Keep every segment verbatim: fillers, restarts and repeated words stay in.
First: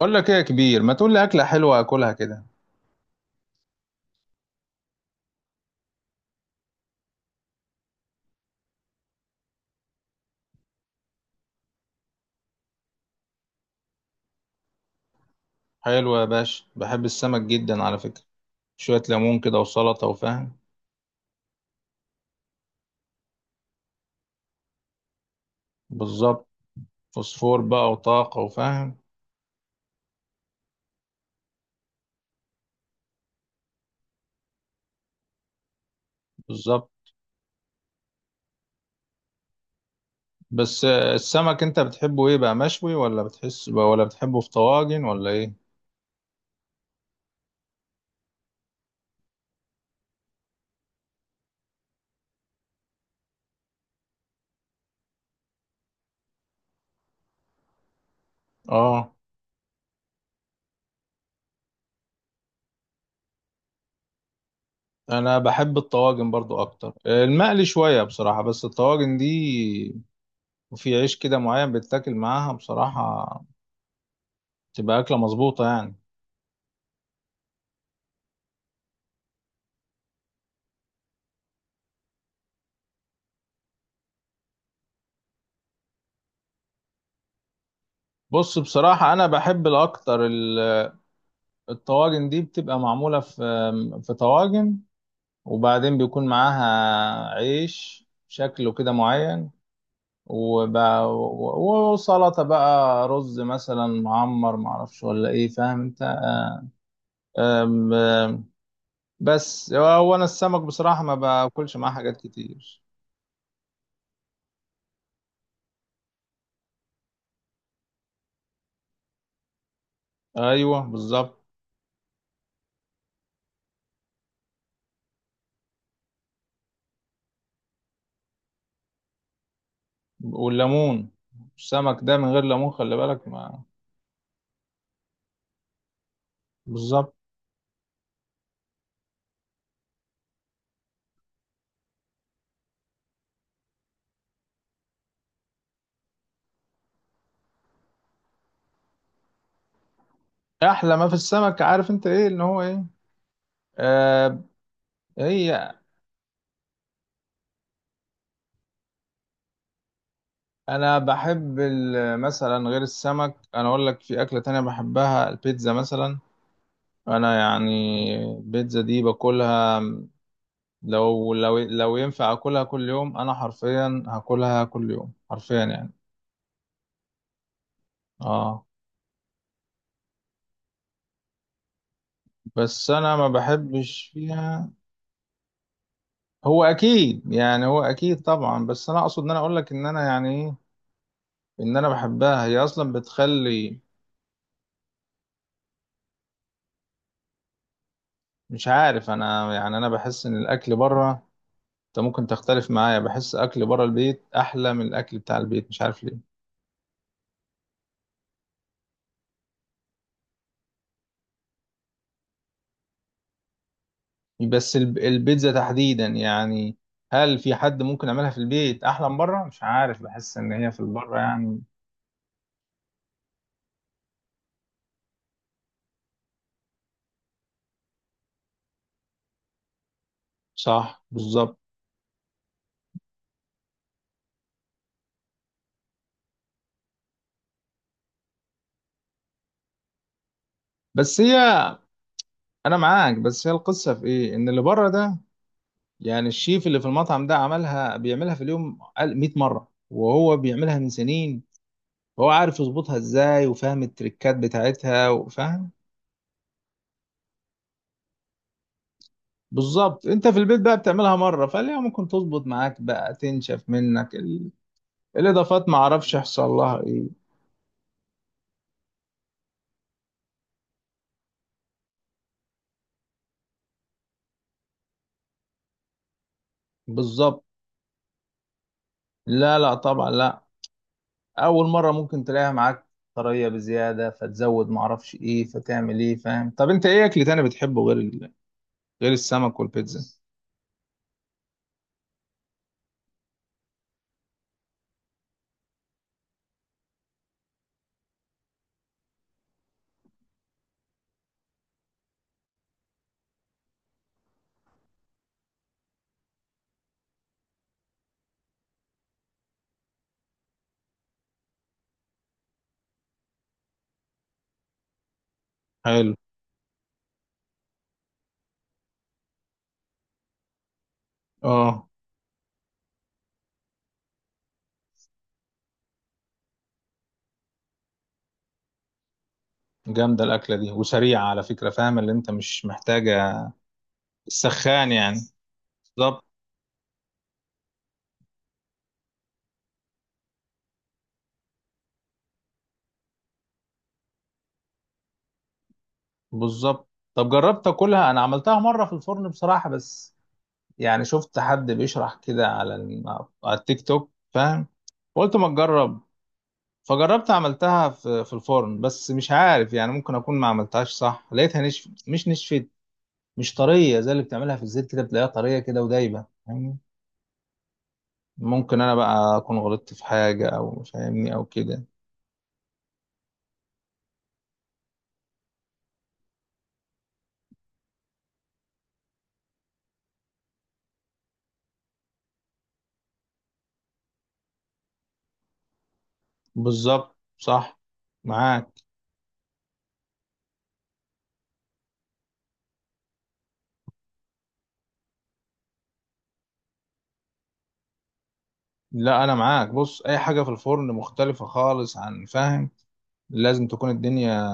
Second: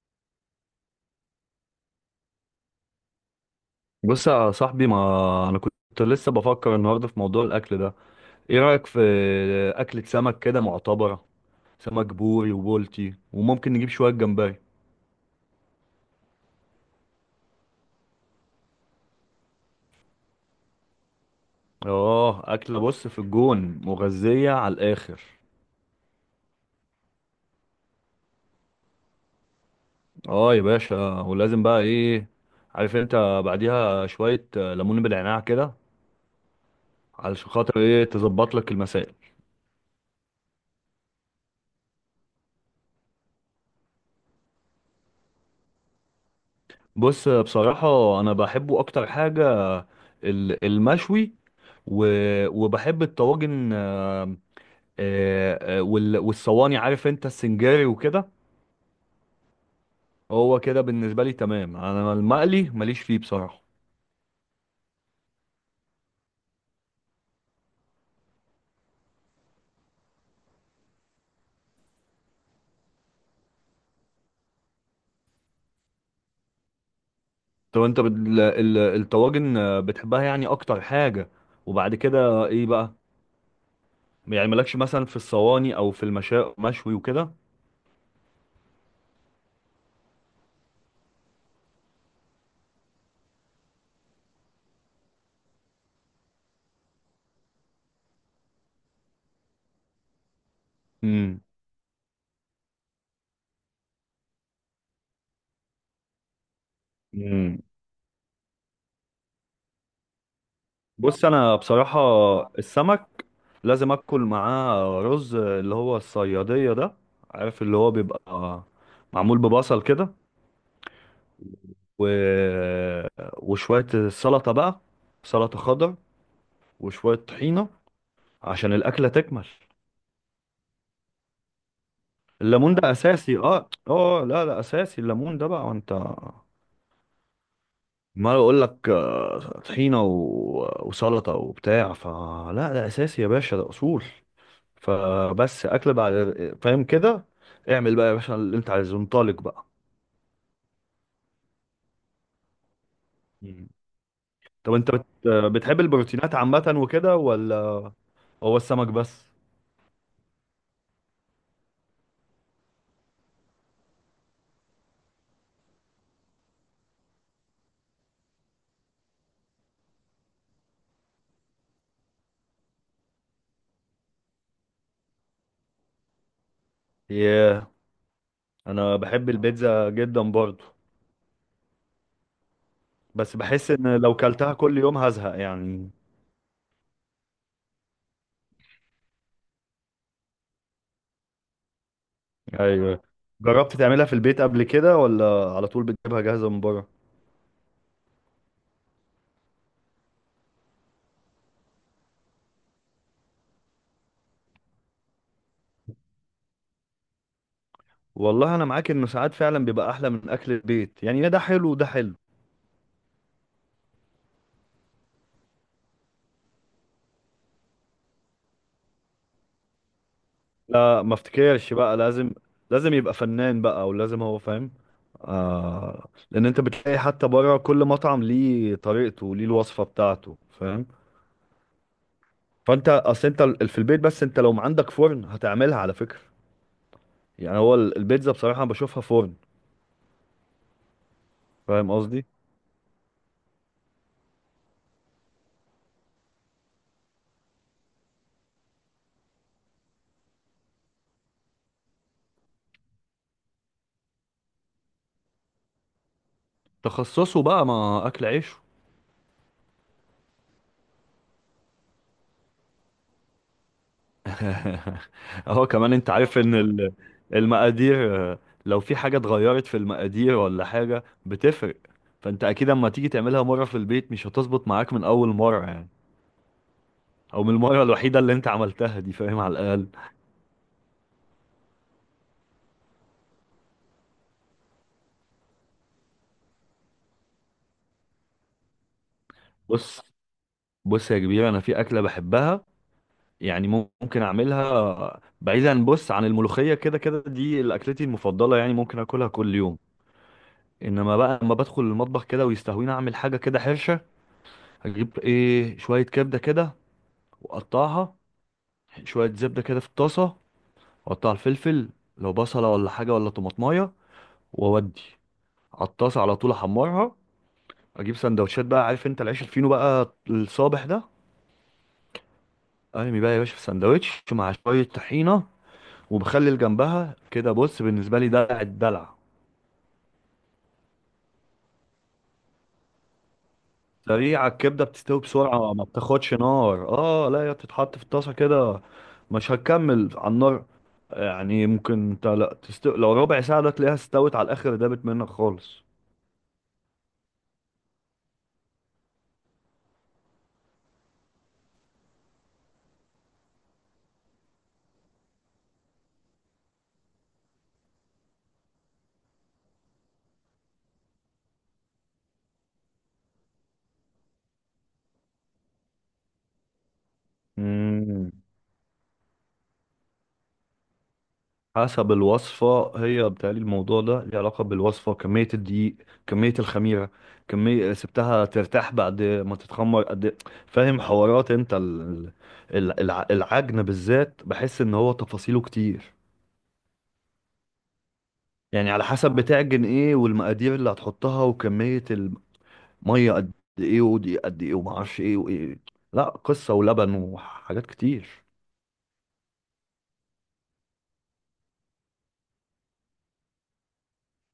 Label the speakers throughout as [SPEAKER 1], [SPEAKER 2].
[SPEAKER 1] اقول لك ايه يا كبير، ما تقول لي اكله حلوه اكلها كده.
[SPEAKER 2] بص يا صاحبي، ما انا كنت لسه بفكر النهارده في موضوع الاكل ده. ايه رايك في اكله سمك كده معتبره؟ سمك بوري وبولتي وممكن نجيب شويه جمبري.
[SPEAKER 1] حلوه يا باشا، بحب السمك جدا على فكره. شويه ليمون كده وسلطه وفاهم.
[SPEAKER 2] اه، اكله بص في الجون مغذيه على الاخر.
[SPEAKER 1] بالظبط، فوسفور بقى وطاقه وفاهم.
[SPEAKER 2] اه يا باشا، ولازم بقى ايه؟ عارف انت بعديها شويه ليمون بالعناع كده،
[SPEAKER 1] بالظبط.
[SPEAKER 2] علشان خاطر ايه تظبط لك المسائل.
[SPEAKER 1] بس آه، السمك انت بتحبه ايه بقى؟ مشوي ولا بتحس ولا بتحبه في طواجن ولا ايه؟
[SPEAKER 2] بص بصراحه انا بحبه اكتر حاجه ال- المشوي، و... وبحب الطواجن، آه، آه، آه، وال- والصواني. عارف انت السنجاري وكده.
[SPEAKER 1] اه،
[SPEAKER 2] هو كده بالنسبه لي تمام، انا المقلي ماليش فيه بصراحه.
[SPEAKER 1] انا بحب الطواجن برضو اكتر. آه، المقلي شويه بصراحه، بس الطواجن دي، وفي عيش كده معين بتاكل معاها بصراحه، تبقى اكله مظبوطه يعني.
[SPEAKER 2] طب انت بت- ال- ال- الطواجن، آه، بتحبها يعني اكتر حاجه؟ وبعد كده ايه بقى؟ يعني مالكش مثلا في الصواني او في المشا، مشوي وكده؟
[SPEAKER 1] بص، بصراحة أنا بحب الأكتر الطواجن دي، بتبقى معمولة في في طواجن، وبعدين بيكون معاها عيش شكله كده معين. وب...
[SPEAKER 2] امم.
[SPEAKER 1] و- وسلطة بقى، رز مثلا معمر معرفش ولا ايه فاهم انت.
[SPEAKER 2] امم.
[SPEAKER 1] أم- أم، بس هو انا السمك بصراحة ما
[SPEAKER 2] بص انا
[SPEAKER 1] باكلش معاه
[SPEAKER 2] بصراحه،
[SPEAKER 1] حاجات كتير.
[SPEAKER 2] السمك لازم اكل معاه رز اللي هو الصياديه ده. عارف اللي هو بيبقى معمول ببصل كده،
[SPEAKER 1] ايوه بالظبط،
[SPEAKER 2] و... وشوية سلطة بقى، سلطة خضر، وشوية طحينة عشان الأكلة تكمل.
[SPEAKER 1] والليمون، السمك ده من غير ليمون
[SPEAKER 2] الليمون ده
[SPEAKER 1] خلي بالك
[SPEAKER 2] أساسي،
[SPEAKER 1] ما.
[SPEAKER 2] اه اه، لا لا، أساسي الليمون ده بقى وانت.
[SPEAKER 1] بالظبط.
[SPEAKER 2] ما أقول لك، آه، طحينة و... وسلطة وبتاع فلا، ده أساسي يا باشا، ده أصول. فبس أكل بعد، فاهم كده. اعمل بقى يا باشا اللي انت عايزه، انطلق بقى.
[SPEAKER 1] احلى ما في السمك عارف انت ايه، ان هو ايه؟
[SPEAKER 2] مم.
[SPEAKER 1] آه.
[SPEAKER 2] طب انت بت...
[SPEAKER 1] هي،
[SPEAKER 2] بتحب البروتينات عامة وكده، ولا هو السمك بس؟
[SPEAKER 1] انا بحب ال- مثلا غير السمك، انا اقول لك في اكله تانية بحبها، البيتزا مثلا. انا يعني البيتزا دي باكلها، لو لو لو ينفع اكلها كل يوم انا حرفيا هاكلها كل يوم حرفيا يعني.
[SPEAKER 2] ياه،
[SPEAKER 1] اه،
[SPEAKER 2] انا بحب البيتزا جدا برضو،
[SPEAKER 1] بس انا ما
[SPEAKER 2] بس بحس ان
[SPEAKER 1] بحبش
[SPEAKER 2] لو كلتها
[SPEAKER 1] فيها.
[SPEAKER 2] كل يوم هزهق يعني.
[SPEAKER 1] هو اكيد يعني، هو اكيد طبعا، بس انا اقصد ان انا اقول لك ان انا يعني ايه، ان انا بحبها هي اصلا
[SPEAKER 2] ايوه. جربت
[SPEAKER 1] بتخلي.
[SPEAKER 2] تعملها في البيت قبل كده، ولا على طول بتجيبها جاهزة من بره؟
[SPEAKER 1] مش عارف، انا يعني انا بحس ان الاكل بره، انت ممكن تختلف معايا، بحس اكل بره البيت احلى من الاكل بتاع البيت، مش عارف ليه.
[SPEAKER 2] والله انا معاك انه ساعات فعلا بيبقى احلى من اكل البيت، يعني ده حلو وده حلو.
[SPEAKER 1] بس الب- البيتزا تحديدا يعني، هل في حد ممكن يعملها في البيت احلى من بره؟ مش عارف، بحس ان هي في
[SPEAKER 2] لا ما
[SPEAKER 1] البره يعني.
[SPEAKER 2] افتكرش، بقى لازم لازم يبقى فنان بقى، او لازم هو فاهم. آه، لان انت بتلاقي حتى بره كل مطعم ليه طريقته، ليه الوصفة بتاعته فاهم.
[SPEAKER 1] صح بالظبط.
[SPEAKER 2] فانت اصل انت ال- في البيت، بس انت لو ما عندك فرن هتعملها على فكرة. يعني هو ال- البيتزا بصراحة أنا بشوفها فرن.
[SPEAKER 1] بس هي،
[SPEAKER 2] فاهم قصدي؟
[SPEAKER 1] انا معاك، بس هي القصه في ايه، ان اللي بره ده يعني الشيف اللي في المطعم ده عملها، بيعملها في اليوم قال- مئة مره وهو بيعملها من سنين، هو عارف يظبطها ازاي وفاهم التريكات بتاعتها وفاهم.
[SPEAKER 2] تخصصه بقى، ما اكل عيشه.
[SPEAKER 1] بالظبط، انت في البيت بقى بتعملها مره، فليه ممكن تظبط معاك؟ بقى تنشف منك ال...
[SPEAKER 2] اهو
[SPEAKER 1] الاضافات، ما
[SPEAKER 2] كمان انت
[SPEAKER 1] اعرفش
[SPEAKER 2] عارف
[SPEAKER 1] يحصل
[SPEAKER 2] ان
[SPEAKER 1] لها
[SPEAKER 2] ال-
[SPEAKER 1] ايه.
[SPEAKER 2] المقادير، آه، لو في حاجة اتغيرت في المقادير ولا حاجة بتفرق. فانت اكيد اما تيجي تعملها مرة في البيت مش هتظبط معاك من اول مرة يعني،
[SPEAKER 1] بالظبط.
[SPEAKER 2] او من المرة الوحيدة اللي انت عملتها دي، فاهم على
[SPEAKER 1] لا لا
[SPEAKER 2] الاقل.
[SPEAKER 1] طبعا لا، اول مره ممكن تلاقيها معاك طريه بزياده، فتزود ما اعرفش ايه فتعمل ايه فاهم. طب انت ايه اكل تاني بتحبه غير ال... غير السمك
[SPEAKER 2] بص
[SPEAKER 1] والبيتزا؟
[SPEAKER 2] بص يا كبير، انا في اكلة بحبها يعني. ممكن اعملها بعيدا، بص، عن الملوخية، كده كده دي اكلتي المفضلة، يعني ممكن اكلها كل يوم. انما بقى لما بدخل المطبخ كده ويستهويني اعمل حاجه كده حرشه، اجيب ايه شويه كبده كده واقطعها، شويه زبده كده في الطاسه، واقطع الفلفل، لو بصله ولا حاجه ولا طماطمايه، واودي على
[SPEAKER 1] حلو.
[SPEAKER 2] الطاسه على طول احمرها. اجيب سندوتشات بقى، عارف انت العيش الفينو بقى الصابح ده،
[SPEAKER 1] اه،
[SPEAKER 2] ارمي بقى يا باشا في سندوتش مع شويه طحينه وبخلي جنبها كده. بص بالنسبه لي ده الدلع.
[SPEAKER 1] جامده الاكله دي وسريعه على فكره، فاهم اللي انت مش محتاجه
[SPEAKER 2] سريعة الكبدة،
[SPEAKER 1] السخان يعني.
[SPEAKER 2] بتستوي بسرعة، ما
[SPEAKER 1] بالظبط.
[SPEAKER 2] بتاخدش نار. اه، لا، هي بتتحط في الطاسة كده، مش هتكمل على النار. يعني ممكن انت لا تست... لو ربع ساعة ده تلاقيها استوت على الآخر، دابت منك خالص.
[SPEAKER 1] بالظبط، طب جربت اكلها؟ انا عملتها مره في الفرن بصراحه، بس يعني شفت حد بيشرح كده على ال- على التيك توك فاهم، قلت ما تجرب، فجربت عملتها في في الفرن، بس مش عارف، يعني ممكن اكون ما عملتهاش صح، لقيتها نشف مش نشفت، مش طريه زي اللي بتعملها في الزيت كده بتلاقيها طريه كده ودايبه فاهمني.
[SPEAKER 2] مم.
[SPEAKER 1] ممكن انا بقى اكون غلطت في حاجه او فاهمني او كده.
[SPEAKER 2] حسب الوصفة، هي بتهيألي الموضوع ده ليه علاقة بالوصفة. كمية الدقيق، كمية الخميرة، كمية سبتها ترتاح بعد ما تتخمر قد إيه. فاهم حوارات انت ال... ال... الع- العجن بالذات، بحس ان هو تفاصيله كتير.
[SPEAKER 1] بالظبط، صح، معاك.
[SPEAKER 2] يعني على حسب بتعجن ايه، والمقادير اللي هتحطها، وكمية المية قد ايه، ودي قد ايه، ومعرفش ايه وايه، لا قصة ولبن وحاجات كتير.
[SPEAKER 1] لا انا معاك، بص اي حاجه في الفرن مختلفه خالص عن فاهم، لازم تكون الدنيا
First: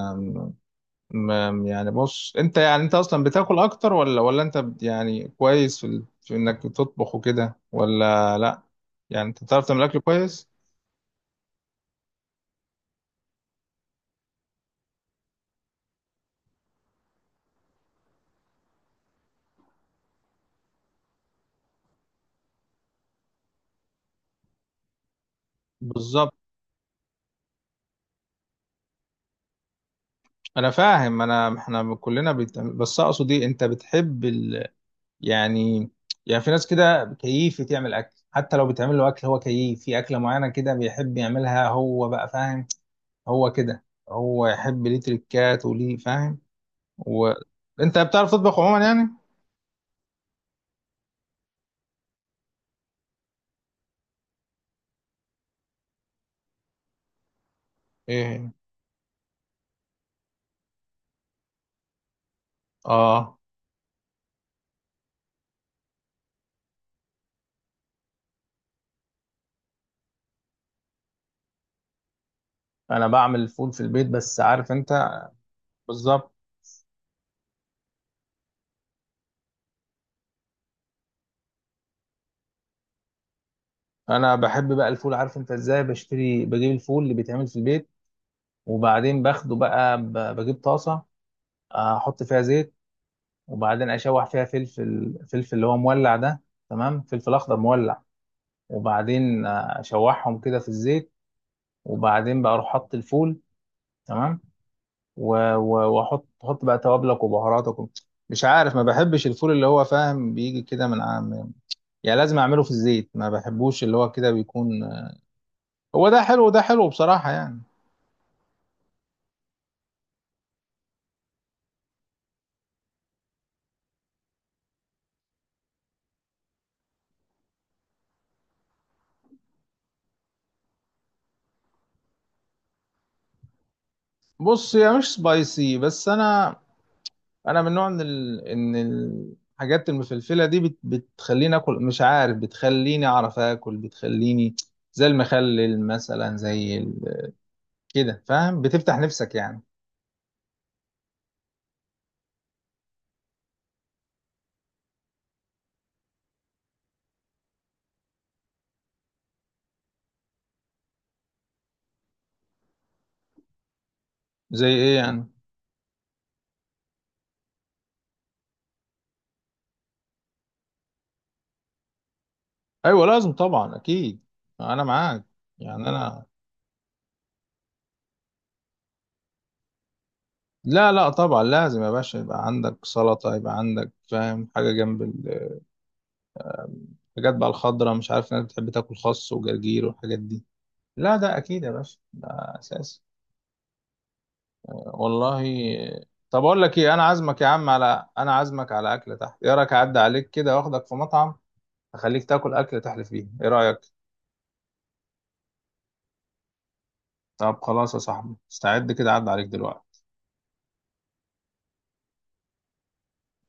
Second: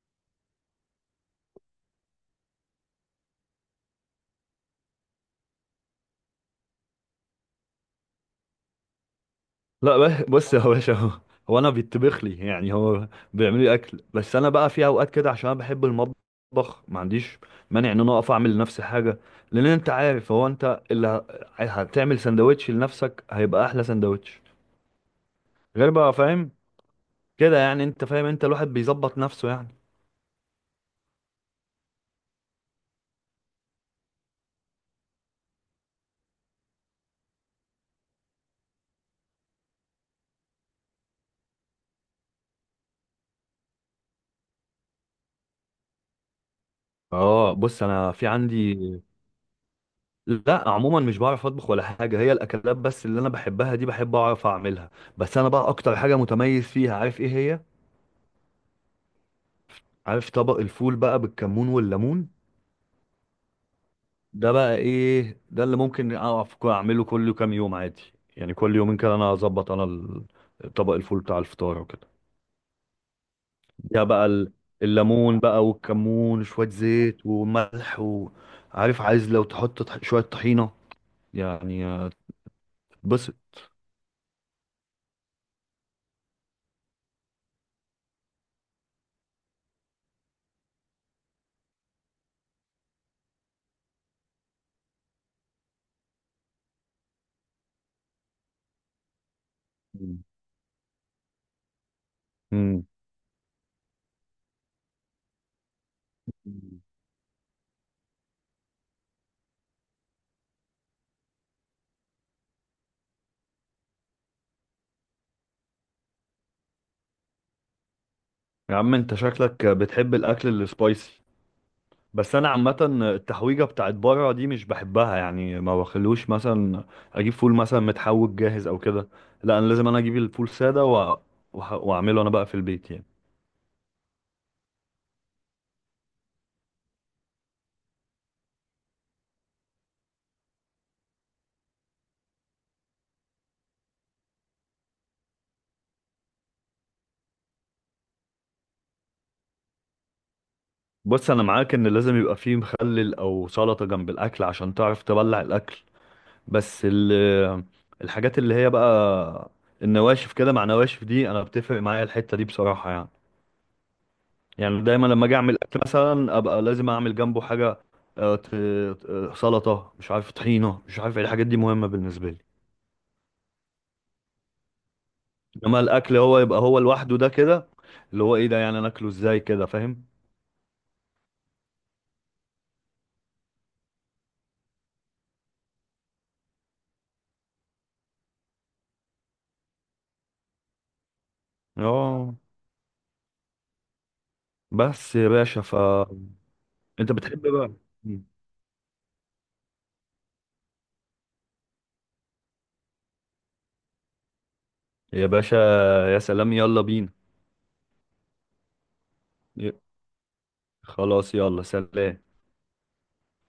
[SPEAKER 1] ما- يعني بص، انت يعني، انت اصلا بتاكل اكتر ولا ولا انت بت- يعني كويس في، ال... في انك تطبخ وكده ولا لا؟ يعني انت بتعرف تعمل
[SPEAKER 2] لا
[SPEAKER 1] اكل
[SPEAKER 2] ب-
[SPEAKER 1] كويس؟
[SPEAKER 2] بص يا باشا، هو هو انا بيطبخ لي يعني، هو بيعمل لي اكل. بس انا بقى في اوقات كده، عشان انا بحب المطبخ، ما عنديش مانع ان انا اقف اعمل لنفسي حاجة. لان انت عارف، هو انت اللي ه- هتعمل سندوتش لنفسك هيبقى احلى سندوتش، غير بقى
[SPEAKER 1] بالظبط.
[SPEAKER 2] فاهم كده يعني. انت فاهم، انت الواحد بيظبط نفسه يعني.
[SPEAKER 1] انا فاهم، انا احنا كلنا بت... بس اقصد ايه، انت بتحب ال... يعني، يعني في ناس كده كيف تعمل اكل، حتى لو بتعمل له اكل هو كيف في اكله معينه كده بيحب يعملها هو بقى فاهم، هو كده، هو يحب ليه تريكات وليه فاهم،
[SPEAKER 2] اه، بص
[SPEAKER 1] وانت
[SPEAKER 2] انا في
[SPEAKER 1] بتعرف تطبخ
[SPEAKER 2] عندي،
[SPEAKER 1] عموما يعني؟
[SPEAKER 2] لا عموما مش بعرف اطبخ ولا حاجه. هي الاكلات بس اللي انا بحبها دي، بحب اعرف اعملها. بس انا بقى اكتر حاجه متميز فيها، عارف ايه هي؟
[SPEAKER 1] ايه؟
[SPEAKER 2] عارف طبق الفول بقى بالكمون والليمون،
[SPEAKER 1] اه،
[SPEAKER 2] ده بقى ايه، ده اللي ممكن اعرف كو- اعمله كل كام يوم عادي. يعني كل يومين كده انا اظبط انا ال- طبق الفول بتاع الفطار وكده.
[SPEAKER 1] انا بعمل الفول في
[SPEAKER 2] ده
[SPEAKER 1] البيت
[SPEAKER 2] بقى
[SPEAKER 1] بس
[SPEAKER 2] ال-
[SPEAKER 1] عارف انت.
[SPEAKER 2] الليمون بقى
[SPEAKER 1] بالظبط.
[SPEAKER 2] والكمون وشويه زيت وملح، وعارف عايز لو تحط طح- شويه طحينه يعني، آه، تتبسط.
[SPEAKER 1] انا بحب بقى الفول عارف انت ازاي؟ بشتري، بجيب الفول اللي بيتعمل في البيت، وبعدين باخده بقى ب- بجيب طاسه، احط فيها زيت، وبعدين اشوح فيها فلفل، فلفل اللي هو مولع ده، تمام، فلفل اخضر مولع، وبعدين اشوحهم كده في الزيت، وبعدين بقى اروح
[SPEAKER 2] مم.
[SPEAKER 1] احط الفول، تمام، و- و- واحط احط بقى
[SPEAKER 2] مم.
[SPEAKER 1] توابلك وبهاراتك و-. مش عارف، ما بحبش الفول اللي هو فاهم بيجي كده من، يعني لازم اعمله في الزيت، ما بحبوش اللي هو كده بيكون، هو ده حلو وده حلو بصراحة يعني.
[SPEAKER 2] يا عم انت شكلك بتحب الاكل السبايسي، بس انا عامه التحويجه بتاعت بره دي مش بحبها يعني. ما بخلوش مثلا اجيب فول مثلا متحوج جاهز او كده، لا انا لازم انا اجيب الفول ساده و... وح- واعمله انا بقى في البيت يعني.
[SPEAKER 1] بص هي مش سبايسي، بس انا، انا من نوع ان ال... ان الحاجات المفلفلة دي بت... بتخليني اكل، مش عارف، بتخليني اعرف اكل، بتخليني زي المخلل مثلا، زي ال... كده فاهم، بتفتح نفسك يعني.
[SPEAKER 2] بص انا معاك ان لازم يبقى فيه مخلل او سلطه جنب الاكل عشان تعرف تبلع الاكل. بس ال... الحاجات اللي هي بقى النواشف كده مع نواشف دي، انا بتفرق معايا الحته دي بصراحه يعني.
[SPEAKER 1] زي
[SPEAKER 2] يعني
[SPEAKER 1] ايه
[SPEAKER 2] دايما لما
[SPEAKER 1] يعني؟
[SPEAKER 2] اجي اعمل اكل مثلا، ابقى لازم اعمل جنبه حاجه، آه، ت- آه، سلطه، مش عارف طحينه، مش عارف إيه، الحاجات دي مهمه بالنسبه لي.
[SPEAKER 1] ايوه لازم طبعا، اكيد. انا معاك،
[SPEAKER 2] انما
[SPEAKER 1] يعني
[SPEAKER 2] الاكل
[SPEAKER 1] انا.
[SPEAKER 2] هو يبقى هو لوحده ده كده، اللي هو ايه ده، يعني انا اكله ازاي كده، فاهم؟
[SPEAKER 1] لا لا طبعا، لازم يا باشا يبقى عندك سلطة، يبقى عندك فاهم حاجة جنب، حاجات بقى الخضرة، مش عارف، ناس بتحب تاكل خس وجرجير والحاجات دي، لا ده أكيد يا باشا، ده
[SPEAKER 2] اه.
[SPEAKER 1] أساسي.
[SPEAKER 2] بس يا
[SPEAKER 1] والله،
[SPEAKER 2] باشا ف،
[SPEAKER 1] طب أقول لك إيه، أنا
[SPEAKER 2] انت
[SPEAKER 1] عازمك يا
[SPEAKER 2] بتحب
[SPEAKER 1] عم
[SPEAKER 2] بقى
[SPEAKER 1] على، أنا عازمك على أكلة تحت، إيه رأيك أعدي عليك كده وآخدك في مطعم، أخليك تاكل أكلة تحلف فيها، إيه رأيك؟
[SPEAKER 2] يا باشا، يا سلام يلا بينا.
[SPEAKER 1] طب خلاص يا صاحبي، استعد كده أعدي عليك
[SPEAKER 2] ي-
[SPEAKER 1] دلوقتي.
[SPEAKER 2] خلاص، يلا سلام.